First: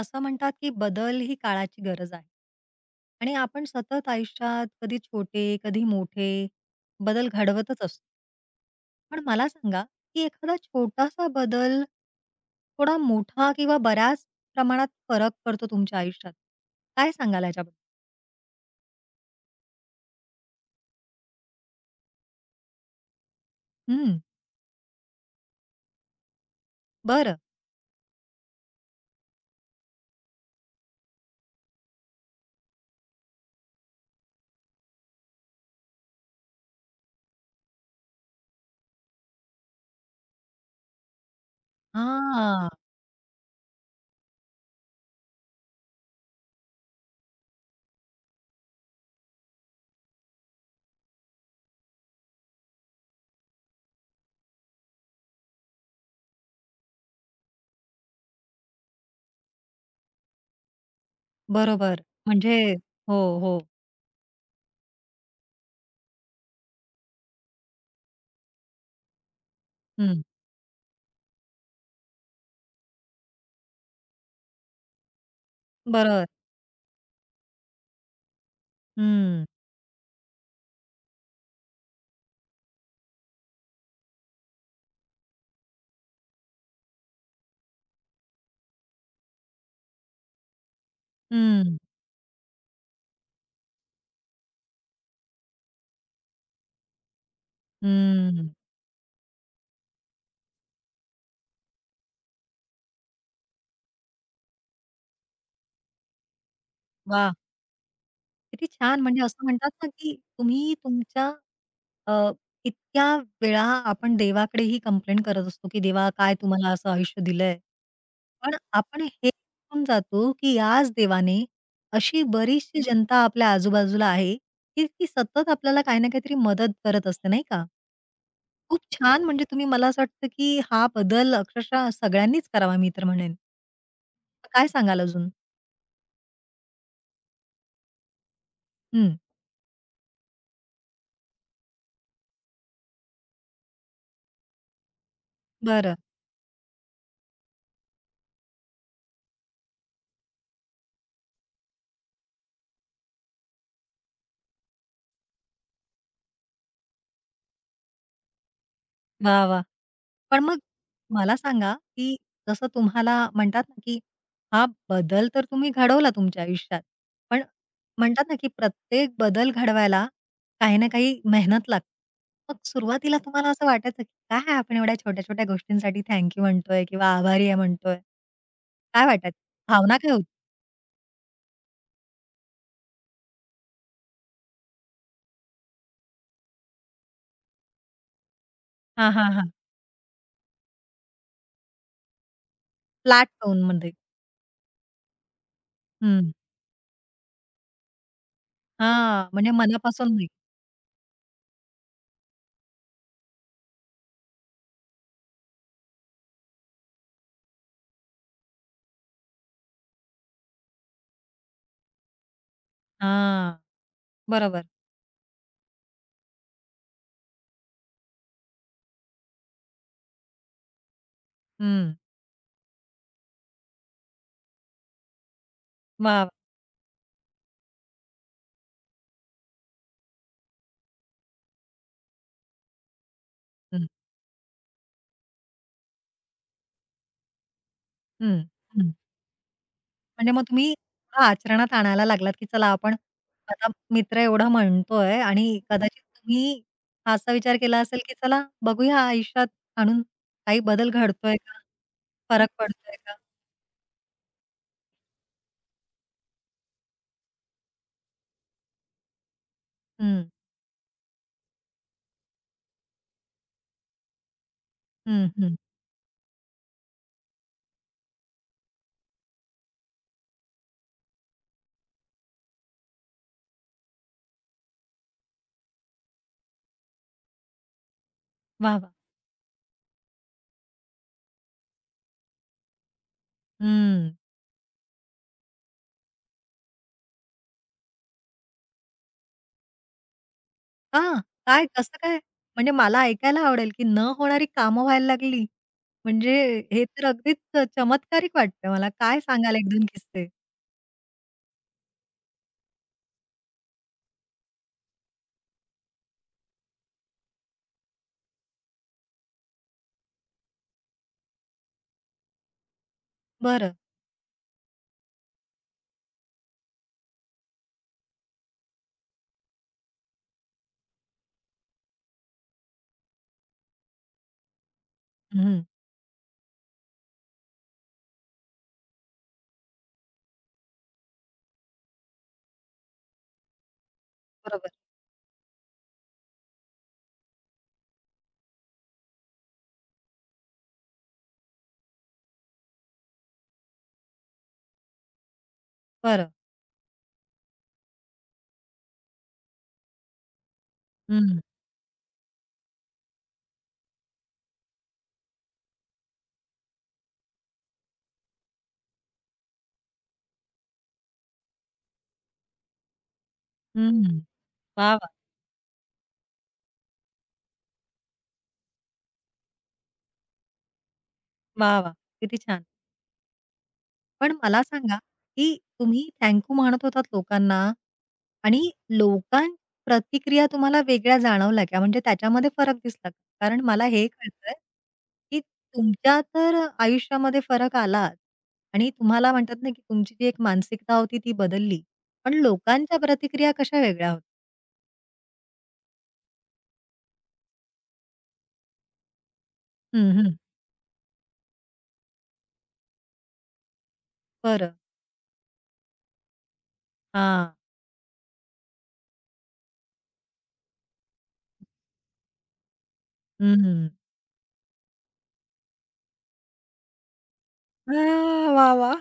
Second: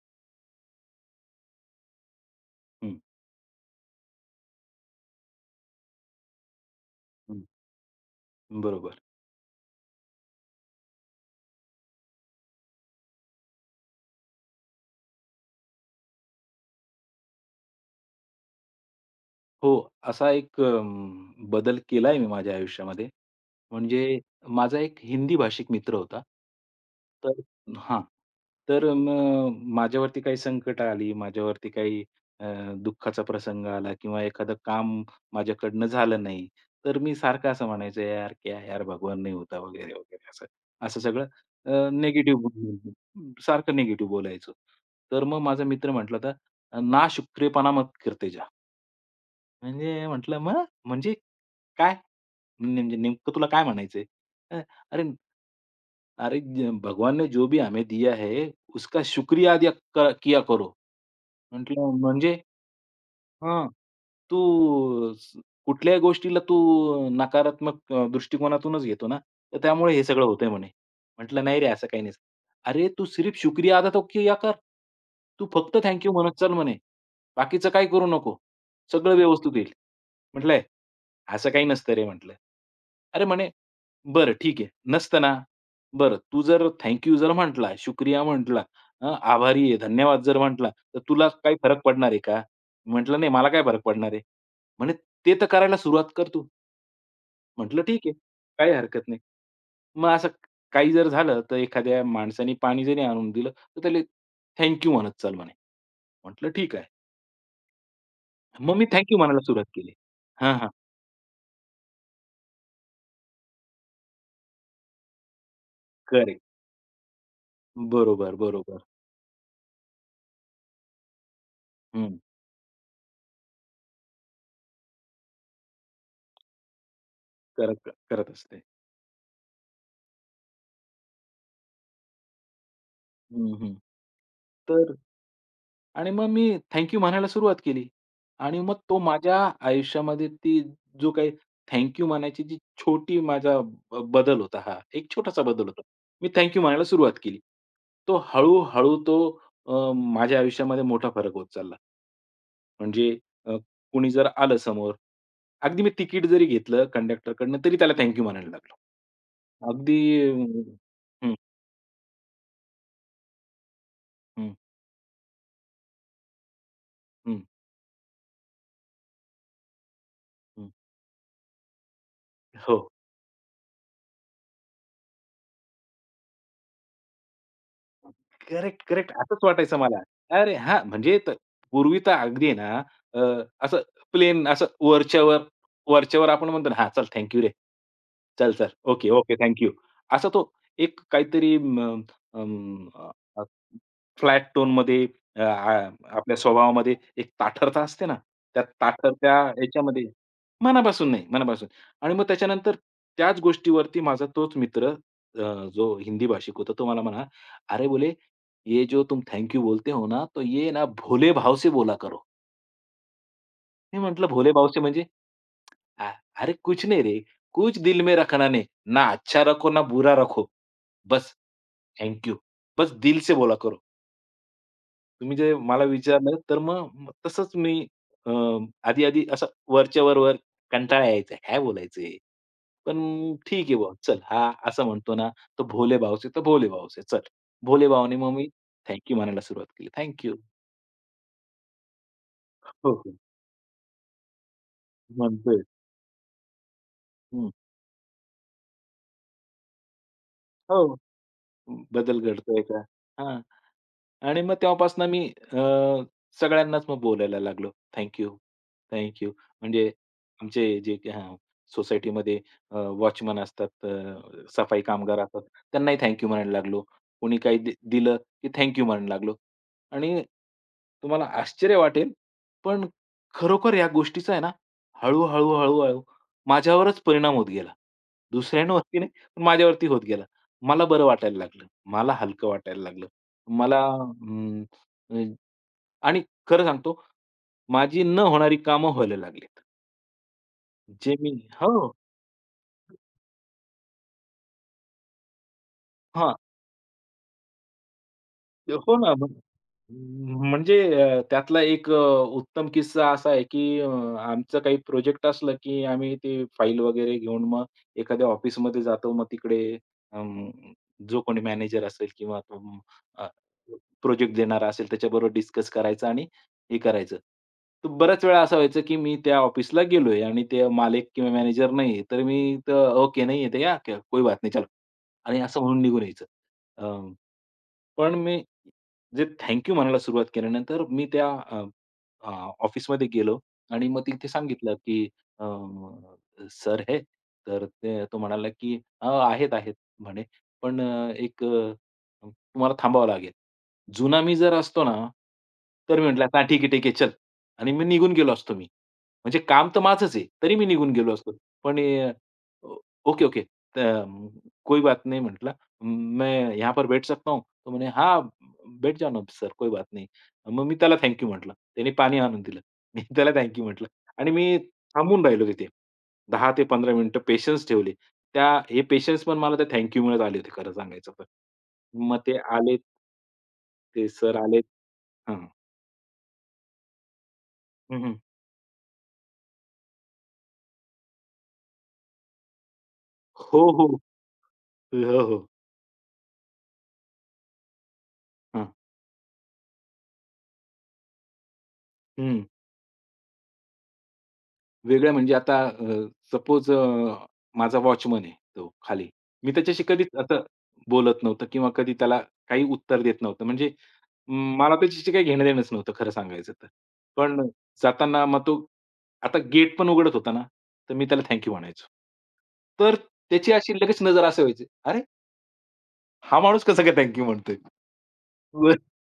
असं म्हणतात की बदल ही काळाची गरज आहे. हं, आणि आपण सतत आयुष्यात कधी छोटे, कधी मोठे बदल हं. घडवतच असतो. बरोबर. पण मला सांगा, की एखादा छोटासा बदल, थोडा मोठा किंवा बऱ्याच प्रमाणात फरक करतो तुमच्या आयुष्यात. काय सांगाल ह्याच्याबद्दल? हो, असा एक बदल केलाय मी माझ्या आयुष्यामध्ये. म्हणजे हं, माझा एक हिंदी भाषिक मित्र होता. बरं. तर हां. तर मग माझ्यावरती काही संकटं आली, माझ्यावरती काही अ, दुःखाचा प्रसंग आला किंवा एखादं काम माझ्याकडनं झालं नाही, तर मी सारखं असं म्हणायचो, "यार क्या यार भगवान नहीं होता" वगैरे, वगैरे असं. असं सगळं हां, निगेटिव्ह बोलायचो. तर मग माझा मित्र म्हटला होता, "ना शुक्रेपणा मत करते जा." म्हणजे म्हटलं, "मग म्हणजे काय? म्हणजे नेमकं तुला काय म्हणायचंय?" अ, "अरे, अरे भगवान ने जो भी हमें दिया है, उसका शुक्रिया अदा किया करो." म्हटलं, बरोबर. "म्हणजे?" म्हणजे हो, हो. "हां, तू स कुठल्याही गोष्टीला तू नकारात्मक दृष्टिकोनातूनच घेतो ना, तर त्यामुळे हे हं, सगळं होतंय" म्हणे. म्हटलं, "नाही रे, असं काही नाही." "अरे, तू सिर्फ शुक्रिया अदा तो किया कर. तू फक्त थँक बरोबर. म्हणत चल म्हणे. बाकीचं काही करू नको. सगळं हं, व्यवस्थित होईल." म्हटलं, असं काही नसतं रे म्हटलं. अरे म्हणे, "बरं ठीक आहे. नसतं ना? बरं तू जर थँक जर म्हटला, शुक्रिया म्हटला, आभारी आहे, धन्यवाद जर म्हटला, तर तुला काही हं, फरक पडणार आहे का?" म्हटलं, "नाही मला काय फरक पडणार आहे?" म्हणे, "ते तर करायला सुरुवात कर तू." म्हटलं, "ठीक आहे. हं. काही हरकत नाही." मग असं काही जर झालं, तर एखाद्या माणसाने पाणी जरी आणून दिलं, तर त्याला थँक म्हणत चाल म्हणे. म्हटलं, "ठीक आहे." वाह! किती मग मी छान! थँक म्हणजे म्हणायला असं सुरुवात म्हणतात ना, केली. की हां, हां. तुम्ही तुमच्या अ, इतक्या वेळा आपण देवाकडे ही कंप्लेंट करत असतो, की देवा काय करेक्ट. तुम्हाला असं आयुष्य दिलंय. बरोबर, पण बरोबर. आपण हे विसरून जातो, की आज देवाने अशी बरीचशी जनता आपल्या आजूबाजूला आहे, की ती सतत आपल्याला काही ना काहीतरी मदत करत असते, नाही का? करत करत असते. खूप छान म्हणजे तुम्ही मला असं वाटतं, की हा बदल अक्षरशः सगळ्यांनीच करावा मी तर म्हणेन. हं, हं. काय तर सांगाल अजून? आणि मग मी थँक म्हणायला सुरुवात केली आणि मग तो हं, माझ्या आयुष्यामध्ये ती जो काही थँक म्हणायची जी छोटी माझा बदल होता हा, एक छोटासा बदल होता. बरं. मी थँक म्हणायला सुरुवात केली. तो हळू माझ्या आयुष्यामध्ये मोठा फरक होत चालला. म्हणजे अ, कुणी जर आलं समोर, अगदी मी तिकीट जरी घेतलं कंडक्टरकडनं तरी त्याला थँक म्हणायला लागलो. वाह! वाह! अगदी अं, पण मग हं, मला सांगा, की जसं तुम्हाला म्हणतात ना, की हं, हा बदल तर तुम्ही घडवला तुमच्या आयुष्यात. हं, पण म्हणतात ना, की प्रत्येक बदल घडवायला हं. काही ना काही मेहनत लागते. मग हो. सुरुवातीला तुम्हाला असं वाटायचं, की काय आपण एवढ्या छोट्या-छोट्या गोष्टींसाठी थँक यू म्हणतोय किंवा आभारी आहे म्हणतोय? करेक्ट, काय करेक्ट. वाटायचं? असंच वाटायचं भावना मला. काय होती? अरे हां, म्हणजे पूर्वी तर अगदी आहे ना अ, असं प्लेन असं वरच्यावर वरच्यावर आपण म्हणतो ना, "हां, चल थँक रे. चल, चल. ओके, हां, हां, ओके. हां. Thank you." असा तो एक काहीतरी टोन फ्लॅट अ, टोनमध्ये. फ्लॅट टोनमध्ये. अ, आ हं. आपल्या स्वभावामध्ये एक ताठरता असते ना, त्या हां, ताठरत्या म्हणजे याच्यामध्ये मनापासून नाही. मनापासून नाही, मनापासून. आणि मग त्याच्यानंतर त्याच गोष्टीवरती माझा तोच मित्र अ, जो हिंदी भाषिक होता, तो मला म्हणाला, "अरे," बोले ये जो तुम थैंक यू बोलते हो ना, तो ये ना भोले भाव से बोला करो. हां, मी म्हटलं भोले बरोबर. भाव से म्हणजे? अ, अरे कुछ नहीं रे, कुछ दिल में रखना नहीं. ना अच्छा रखो, ना बुरा रखो. बस हं. Thank you. बस दिल से बोला करो. तुम्ही जे मला वाह! विचारलं तर मग मग तसंच मी अ, आधी-आधी असं वरच्या वर-वर कंटाळा यायचा. काय बोलायचंय? पण ठीक आहे हं, बुवा, चल हा असं म्हणतो ना, तर भोले भाव से चल. भोले भावाने मग हं, मी हं. थँक म्हणायला सुरुवात केली. म्हणजे मग तुम्ही थोडं आचरणात आणायला लागलात, की चला हो, आपण हो. आता मित्र एवढा म्हणतोय आणि म्हणतोय. कदाचित तुम्ही असा हं. विचार केला असेल, की चला बघूया आयुष्यात आणून काही बदल हो. घडतोय का? बदल फरक घडतोय का? पडतोय का? हां. आणि मग तेव्हापासून मी अ, सगळ्यांनाच मग बोलायला लागलो, "थँक यू, थँक यू." म्हणजे हं, आमचे जे हां, सोसायटीमध्ये वॉचमन असतात, सफाई कामगार हं, असतात, हं. त्यांनाही थँक यू म्हणायला लागलो. कोणी काही दिलं की थँक यू म्हणायला लागलो. आणि तुम्हाला आश्चर्य वाटेल, पण खरोखर या गोष्टीचा आहे ना, हळूहळू माझ्यावरच परिणाम होत गेला. वाह, वाह! दुसऱ्यांवरती नाही, पण माझ्यावरती होत गेला. मला बरं वाटायला लागलं. मला हलकं वाटायला लागलं. मला हं. हम्म, अं, आणि खरं सांगतो माझी न होणारी कामं व्हायला लागलीत. का? जे मी काय? हो. कसं काय? म्हणजे मला ऐकायला आवडेल, की न होणारी कामं व्हायला लागली. हां, म्हणजे हे तर अगदीच चमत्कारिक वाटतंय मला. हो ना. काय सांगाल 1-2 किस्से? म्हणजे त्यातला एक उत्तम किस्सा असा आहे, की आमचं काही प्रोजेक्ट असलं, की आम्ही ते फाईल वगैरे घेऊन मग एखाद्या ऑफिसमध्ये जातो. मग तिकडे अं, जो कोणी मॅनेजर असेल किंवा बरं. प्रोजेक्ट देणारा असेल त्याच्याबरोबर डिस्कस करायचं आणि हे करायचं. तर बऱ्याच वेळा असं व्हायचं, की मी त्या ऑफिसला गेलोय आणि ते मालक किंवा मॅनेजर नाहीये. तर मी "ओके, नाही है तो या, क्या कोई बात नहीं चलो." आणि असं हं. म्हणून निघून यायचं. अ, पण मी जे थँक यू म्हणायला सुरुवात केल्यानंतर मी त्या अ, अ, ऑफिसमध्ये गेलो आणि मग तिथे बरोबर. सांगितलं, की "सर हे." तर तो म्हणाला, की आहेत, आहेत" म्हणे, "पण एक तुम्हाला थांबावं लागेल." जुना मी जर असतो ना, तर मी म्हटलं, बरं. "हां, ठीक आहे, ठीक आहे, चल." आणि मी निघून गेलो असतो मी. म्हणजे काम तर माझंच आहे, तरी मी निघून गेलो असतो. हं. पण "ओके, ओके, त कोई बात नहीं" म्हटलं मैं यहाँ पर बैठ सकता हूँ?" तो म्हणे, "हाँ, बैठ जाओ ना सर, कोई बात नहीं." मग मी त्याला थँक म्हटलं. त्याने पाणी आणून दिलं. मी त्याला थँक म्हटलं हं. आणि मी वाह, वाह! थांबून राहिलो तिथे. 10 ते 15 मिनिटं पेशन्स ठेवले. त्या हे पेशन्स पण मला ते थँक यू आले होते खरं सांगायचं तर. वाह! वाह! मग ते किती छान. आले, ते पण सर आले. मला सांगा, हां. की तुम्ही थँक यू म्हणत होतात लोकांना हं, हं. आणि लोकां प्रतिक्रिया तुम्हाला वेगळ्या जाणवल्या का? म्हणजे त्याच्यामध्ये फरक दिसला का? हो, कारण मला हो. हे कळतंय, हो, की हो. तुमच्या तर आयुष्यामध्ये फरक आलाच हां. आणि तुम्हाला म्हणतात ना, की तुमची जी एक मानसिकता होती ती बदलली. पण हं. लोकांच्या प्रतिक्रिया कशा वेगळ्या होत्या? वेगळ्या म्हणजे आता सपोज माझा वॉचमन आहे तो खाली. मी त्याच्याशी कधीच हं, हं. असं बोलत नव्हतं किंवा कधी त्याला काही उत्तर देत नव्हतं. म्हणजे म, बरं. मला त्याच्याशी काही घेणं-देणंच नव्हतं खरं सांगायचं तर. पण हां. जाताना मग तो आता गेट पण उघडत होता ना, तर मी त्याला थँक यू म्हणायचो. तर त्याची हं, अशी हं. लगेच नजर असं व्हायची, "अरे! हा माणूस कसा काय थँक म्हणतोय?" हां. वाह! वाह!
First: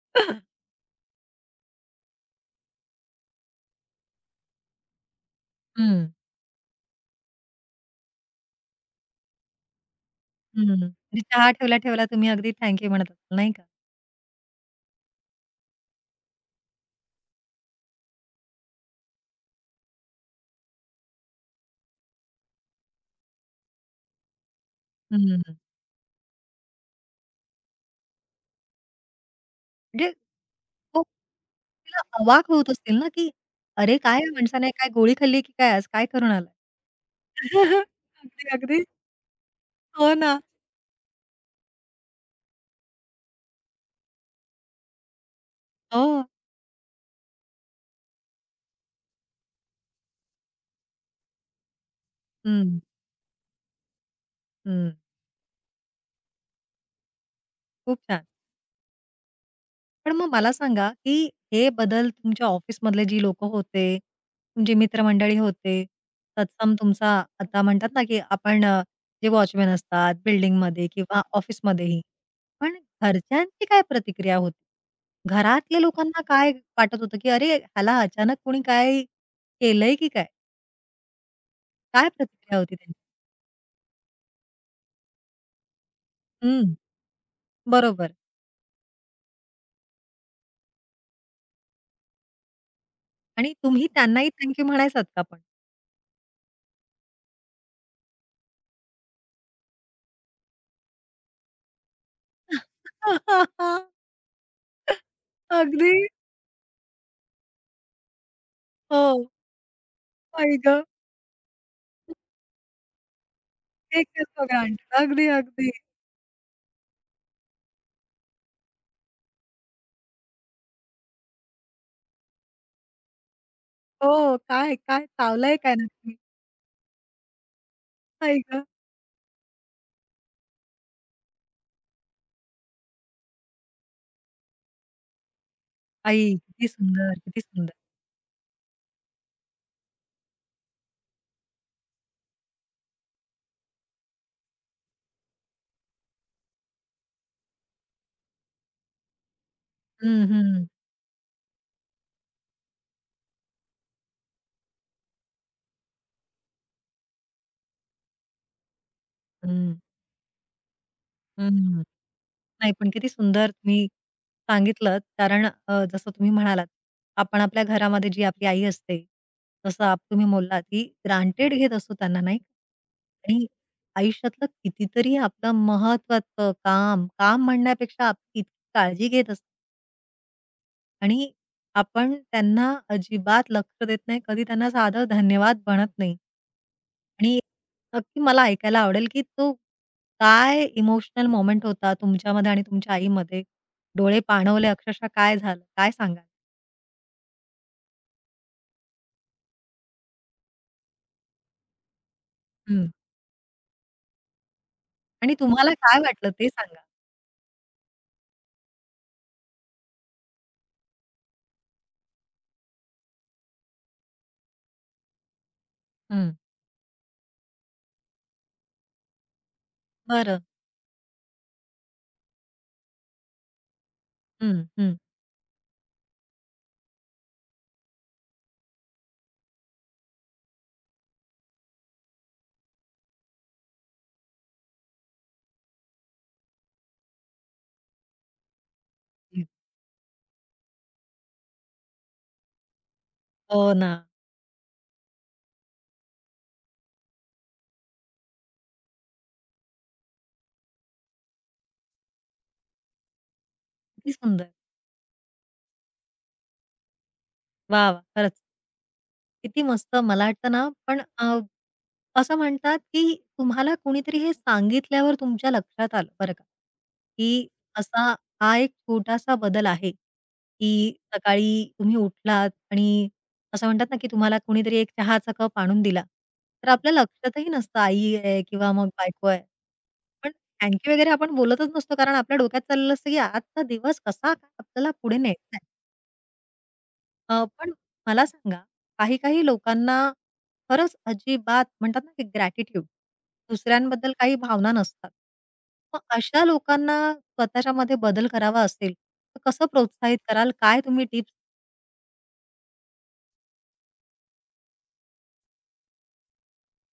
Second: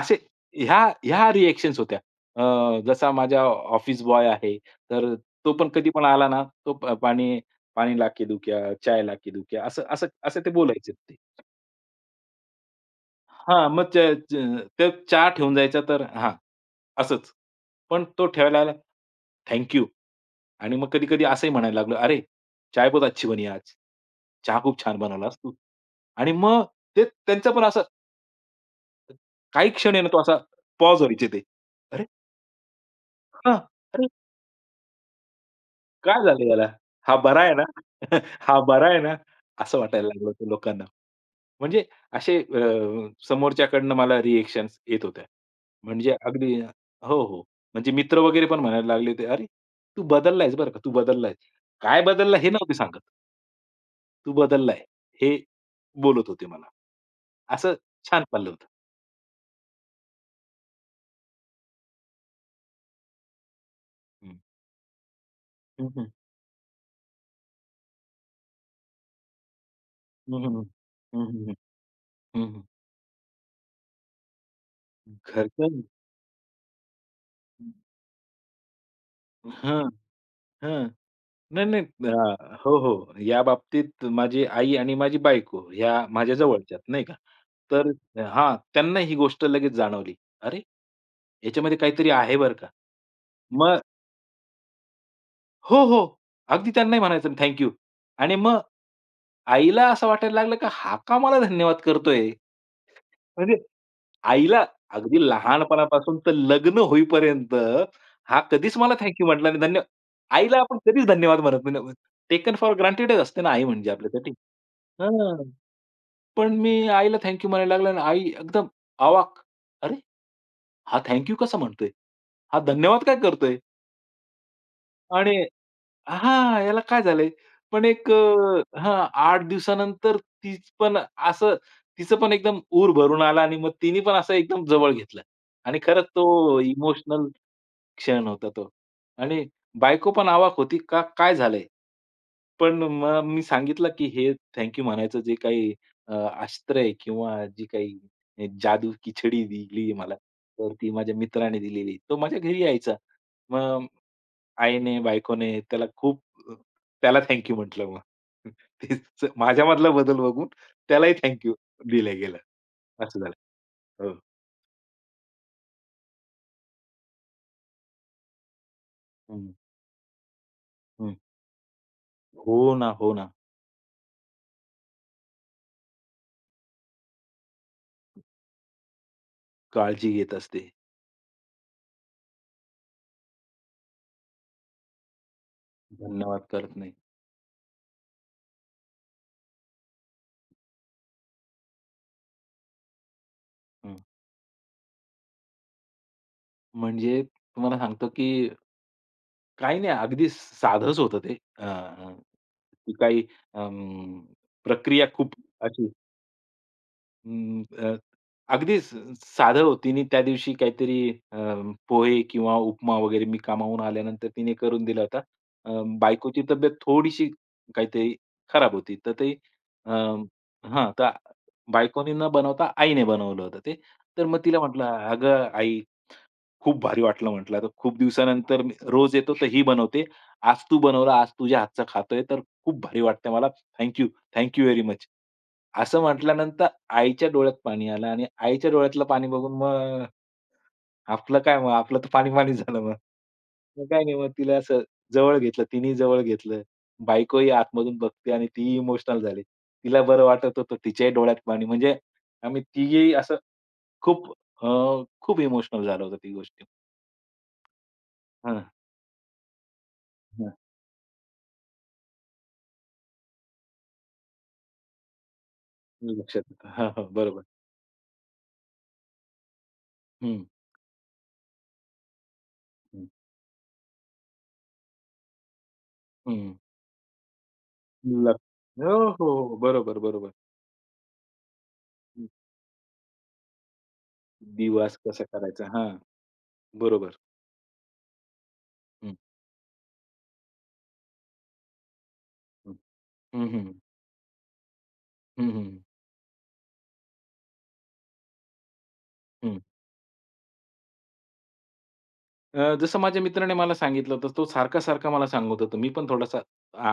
असे हं. ह्या ह्या रिएक्शन्स होत्या. जसा माझा ऑफिस बॉय आहे, तर तो पण कधी पण आला ना, तो पाणी पाणी ला दू क्या? चाय ला के दू क्या? असं असं असं ते बोलायचे ते. म्हणजे चहा ठेवल्या-ठेवल्या तुम्ही अगदी थँक म्हणत असाल, नाही का? हां, मग च च तर चहा ठेवून जायचा तर हां, असंच. पण तो ठेवायला आला, थँक आणि मग कधी-कधी असंही म्हणायला लागलो, "अरे! चाय बहुत अच्छी बनी आज. चहा खूप छान हं, बनवलास तू." हं. आणि मग ते त्यांचं पण असं काही क्षण आहे ना, म्हणजे तो असा तो पॉज व्हायचे ते. तिला "अरे! अवाक होत असतील ना, की हां. "अरे, काय या माणसाने काय गोळी खाल्ली की काय आज? काय काय करून झालं आलाय?" याला? हा बरा आहे ना? अगदी, हा अगदी. बरा आहे ना? असं वाटायला हो लागलं ना. होतं लोकांना. म्हणजे असे समोरच्याकडनं मला रिएक्शन्स येत होत्या. हो. म्हणजे अगदी हो, हो. म्हणजे मित्र वगैरे पण म्हणायला लागले होते, "अरे, तू बदलला बरं का, तू बदलला आहेस." काय बदलला हे नव्हते हं, सांगत. "तू बदलला हं. हे बोलत होते मला. असं खूप छान छान. चाललं होतं. पण मग मला सांगा, की हे बदल तुमच्या ऑफिसमधले जी लोकं होते, हं. तुमची मित्रमंडळी होते, हं, हं. तत्सम तुमचा आता म्हणतात ना, की आपण जे वॉचमन असतात हं, हं, हं. बिल्डिंगमध्ये किंवा हं, हं, हं. ऑफिसमध्येही. हं, हं. पण घरच्यांची काय प्रतिक्रिया होती? घरातल्या लोकांना काय वाटत होतं, की "अरे, ह्याला अचानक कोणी काय केलंय की काय?" नाही, नाही. काय प्रतिक्रिया होती हो, त्यांची? हो. या बाबतीत माझी आई आणि माझी बायको ह्या माझ्या हं, जवळच्यात, नाही का. तर बरोबर. हां, त्यांना ही गोष्ट लगेच जाणवली. "अरे, याच्यामध्ये काहीतरी आहे बरं का." आणि मग तुम्ही त्यांनाही थँक म्हणायचात का पण? हो, हो. अगदी त्यांनाही म्हणायचं ना थँक यू. आणि मग आईला असं वाटायला लागलं की हा का मला धन्यवाद करतोय? म्हणजे आईला अगदी अगदी. लहानपणापासून तर लग्न होईपर्यंत हा कधीच मला थँक यू हो. म्हटला नाही. आई आईला आपण गं! कधीच धन्यवाद म्हणत नाही. टेकन फॉर ग्रांटेडच असते ना आई म्हणजे एक आपल्यासाठी. असतो घाण. अगदी, हां, अगदी. पण मी आईला थँक यू म्हणायला लागला आणि आई एकदम अवाक. "अरे, हा थँक यू कसा म्हणतोय? हा धन्यवाद काय करतोय?" हो, काय, काय आणि चावलंय काय नक्की? हां, याला काय झालंय? पण एक आई गं! हां, 8 दिवसानंतर तीच पण असं तिचं पण एकदम ऊर भरून आला आणि मग तिने पण असं एकदम जवळ घेतलं आणि खरंच आई तो किती सुंदर, इमोशनल किती सुंदर. क्षण होता तो. आणि बायको पण अवाक होती, का काय झालंय? पण मग मी सांगितलं, की हे थँक म्हणायचं जे काही अ, अस्त्र किंवा जी काही जादू की दिली मला, हं, हं, तर ती माझ्या मित्राने दिलेली. तो माझ्या घरी यायचा. मग आईने, बायकोने त्याला खूप अ, त्याला थँक म्हटलं मग. तेच हं, माझ्यामधला बदल बघून त्यालाही थँक यू हं. दिलं गेलं. नाही पण किती असं झालं. सुंदर तुम्ही हो. सांगितलत कारण जसं तुम्ही म्हणालात, आपण आपल्या घरामध्ये जी आपली आई असते, हं, जसं आप तुम्ही बोललात, की हं. ग्रांटेड घेत असतो त्यांना नाही का? हो ना. आणि आयुष्यातलं कितीतरी आपलं महत्त्वाचं काम, काम म्हणण्यापेक्षा आपली इतकी काळजी घेत असते. काळजी घेत असते. आणि आपण त्यांना अजिबात लक्ष देत नाही. कधी त्यांना साधं धन्यवाद म्हणत नाही. धन्यवाद करत नाही. आणि नक्की मला ऐकायला आवडेल, की तो काय इमोशनल मोमेंट होता तुमच्यामध्ये आणि तुमच्या आईमध्ये? हं. डोळे पाणवले अक्षरशः काय झालं? काय सांगाल? म्हणजे तुम्हाला सांगतो, की काही नाही अगदी साधंच होतं ते. हं. ती काही अं, प्रक्रिया खूप आणि तुम्हाला अशी काय वाटलं ते सांगा? अं, अ, अगदी साधं होती. तिने त्या दिवशी काहीतरी पोहे किंवा उपमा वगैरे मी कामावून आल्यानंतर तिने करून दिला होता. हं. बायकोची तब्येत थोडीशी काहीतरी खराब होती. तर ते अ, बरं. हां, तर बायकोने न बनवता आईने बनवलं होतं ते. तर मग तिला हं, म्हटलं, हं. "अगं आई खूप भारी वाटलं म्हटलं, आता खूप दिवसानंतर मी रोज येतो तर ही बनवते. आज तू बनवला, आज तुझ्या हातचा खातोय, तर खूप भारी वाटतंय मला. Thank you, very much. असं म्हटल्यानंतर आईच्या डोळ्यात पाणी आलं आणि आईच्या डोळ्यातलं पाणी बघून मग आपलं काय मग, आपलं तर पाणी-पाणी झालं मग. हो मग ना. काय नाही, मग तिला असं जवळ घेतलं, तिनेही जवळ घेतलं. बायकोही आतमधून बघते आणि तीही इमोशनल झाली. तिला बरं वाटत होतं, तिच्याही डोळ्यात पाणी. म्हणजे आम्ही तिघेही असं किती खूप सुंदर. अ, खूप इमोशनल झालं होतं ती गोष्ट. वाह! वाह! खरंच. किती मस्त. मला हं. वाटतं ना, पण असं म्हणतात, की तुम्हाला कुणीतरी हे सांगितल्यावर तुमच्या लक्षात आलं बरं लक्षात का, येतं. हां. की बरोबर. असा हा एक छोटासा बदल आहे, हं, की सकाळी तुम्ही उठलात हं, आणि असं म्हणतात ना, की तुम्हाला कुणीतरी एक चहाचा कप आणून दिला. हं. तर आपल्या लक्षातही नसतं आई ल आहे किंवा मग हो, बायको हो, आहे. हो. बरोबर. पण थँक वगैरे आपण बोलतच नसतो कारण हं. आपल्या डोक्यात चाललेलं असतं, की आजचा दिवस कसा आपल्याला दिवास पुढे कसा न्यायचा करायचा? आहे. हां, बरोबर. पण मला सांगा, हं, काही-काही लोकांना खरंच अजिबात म्हणतात ना, की हं. ग्रॅटिट्यूड हं, हं. दुसऱ्यांबद्दल काही भावना नसतात. हं, हं. मग अशा लोकांना स्वतःच्यामध्ये बदल करावा असेल, तर हं. कसं प्रोत्साहित कराल? काय तुम्ही टिप्स जसं माझ्या मित्राने मला सांगितलं होतं, तो सारखा-सारखा मला सांगत होता. मी पण थोडासा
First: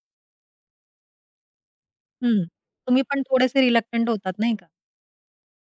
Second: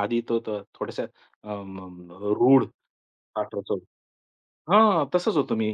आधी तो तो थोडासा अ, म हं. रूढ तुम्ही पण थोडेसे पाठवतो. रिलक्टंट होतात नाही का? हां, तसंच होतो मी.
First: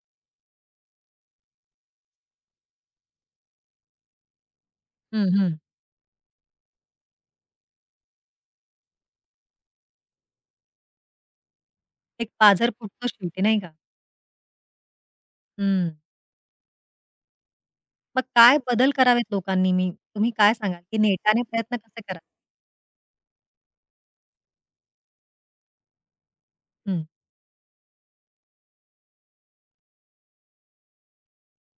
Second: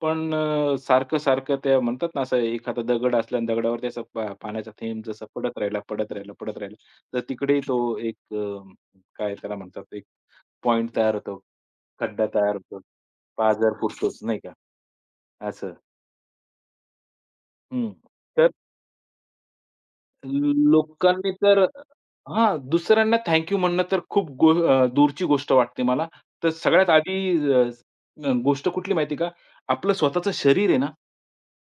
पण सारखं-सारखं ते म्हणतात ना, असं एखादा दगड असला आणि दगडावरती असा पाण्याचा थेंब जसा हं, हं. पडत राहिला, पडत राहिला, पडत राहिला. तर तिकडेही तो एक काय त्याला म्हणतात, एक पॉइंट तयार होतो, खड्डा एक तयार पाझर होतो, फुटतो शेवटी नाही का? पाझर फुटतोच, नाही का? असं. हं. हं. मग तर काय बदल करावेत लोकांनी मी तुम्ही काय सांगाल, की लोकांनी नेटाने तर प्रयत्न कसे कराल? हां, दुसऱ्यांना थँक म्हणणं तर खूप दूरची गोष्ट वाटते मला. तर सगळ्यात हं. आधी अ, अ, गोष्ट कुठली माहिती का? आपलं स्वतःचं शरीर आहे ना,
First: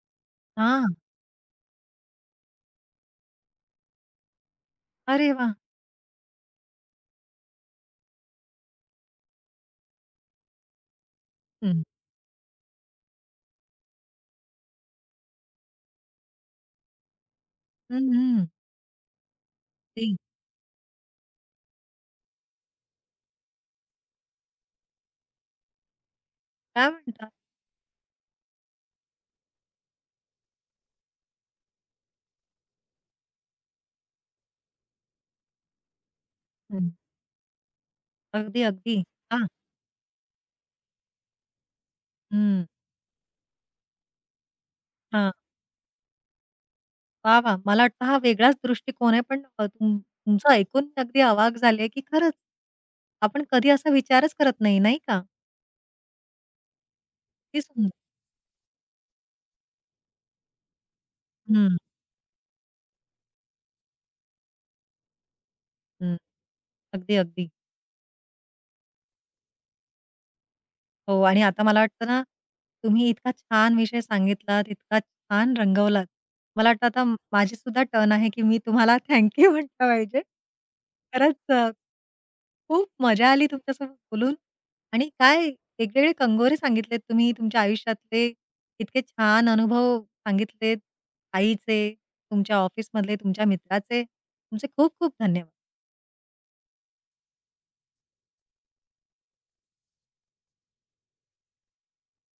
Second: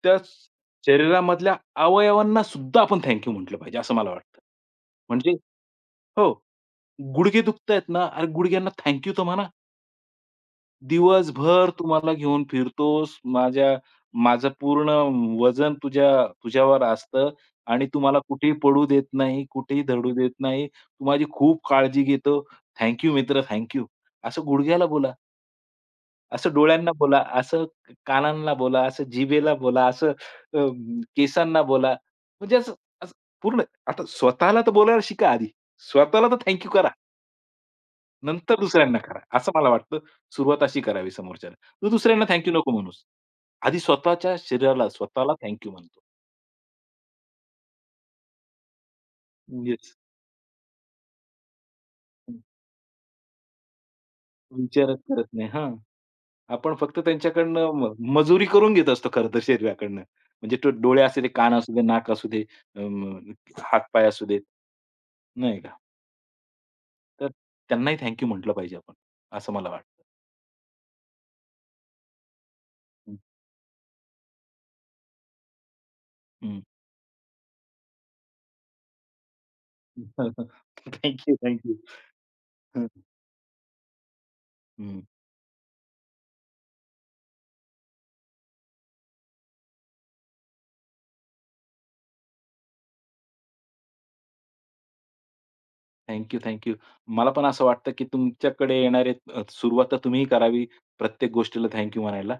त्या हां. शरीरामधल्या अवयवांना सुद्धा आपण थँक यू म्हटलं पाहिजे, असं मला वाटतं. म्हणजे अरे वाह! हो, गुडघे दुखतायत ना, अरे गुडघ्यांना थँक तर म्हणा. दिवसभर हं. तू मला घेऊन फिरतोस. माझं पूर्ण वजन तुझ्यावर असतं आणि हं, तुम्हाला मला हं. कुठेही पडू देत नाही, कुठेही धडू ते देत नाही. तू माझी खूप काळजी घेतो. थँक मित्र, थँक यू. असं गुडघ्याला बोला, असं काय डोळ्यांना बोला, म्हणता? असं कानांना बोला, असं जिभेला बोला, असं अ, केसांना बोला. म्हणजे असं असं पूर्ण आता स्वतःला तर बोलायला शिका आधी. स्वतःला तर थँक करा. हं. नंतर अगदी, दुसऱ्यांना अगदी. करा. हां. असं मला वाटतं सुरुवात अशी करावी समोरच्याला. तू दुसऱ्यांना थँक यू हं. नको म्हणूस. आधी स्वतःच्या शरीराला, हां. स्वतःला थँक यू म्हणतो. वाह, वाह! मला वाटतं हा वेगळाच दृष्टिकोन आहे. पण अ, येस. तुम तुमचं ऐकून मी अगदी अवाक झाले, की खरंच आपण कधी असा विचारच करत नाही, विचारच नाही का? करत नाही. हां. आपण फक्त किती त्यांच्याकडनं सुंदर. मजुरी करून घेत असतो खरं तर शरीराकडनं. म्हणजे तो डोळे असू दे, कान असू हं, दे, नाक असू दे, अं, हात-पाय असू देत, नाही का? हं. अगदी, तर अगदी. त्यांनाही थँक म्हटलं पाहिजे आपण, असं मला वाटतं. हो आणि आता मला वाटतं ना, तुम्ही हं, इतका छान विषय सांगितलात, इतका छान रंगवलात. हं. मला वाटतं आता माझी सुद्धा टर्न आहे, की मी तुम्हाला थँक यू म्हटलं पाहिजे. खरंच खूप मजा आली तुमच्यासोबत बोलून आणि काय वेगवेगळे कंगोरे सांगितलेत तुम्ही तुमच्या आयुष्यातले. इतके छान अनुभव सांगितलेत आईचे, तुमच्या ऑफिसमधले, तुमच्या मित्राचे. तुमचे खूप खूप धन्यवाद. Thank you, thank you. मला पण असं वाटतं, की तुमच्याकडे येणारे सुरुवात तर तुम्हीही करावी प्रत्येक गोष्टीला थँक यू म्हणायला.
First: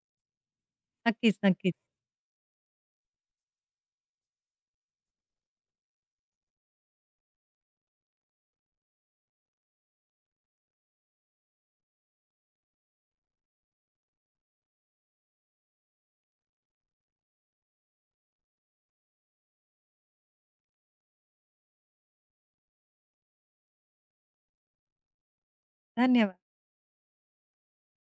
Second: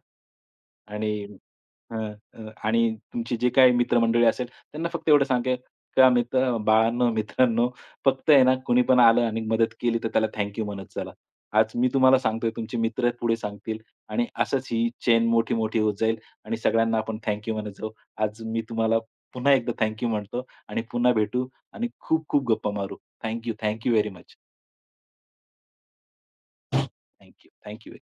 आणि नक्कीच, नक्कीच. आणि तुमची जे काही मित्रमंडळी असेल त्यांना फक्त एवढं सांगा, का मित्र बाळांनो, मित्रांनो, फक्त आहे ना कुणी पण आलं आणि मदत केली तर त्याला थँक म्हणत चला. आज मी तुम्हाला सांगतोय, तुमचे मित्र पुढे सांगतील आणि असंच ही चेन मोठी-मोठी होत जाईल आणि सगळ्यांना आपण थँक म्हणत जाऊ. आज मी तुम्हाला पुन्हा एकदा थँक म्हणतो आणि पुन्हा भेटू आणि खूप-खूप गप्पा मारू. Thank you, thank you very much. धन्यवाद. Thank you, thank you.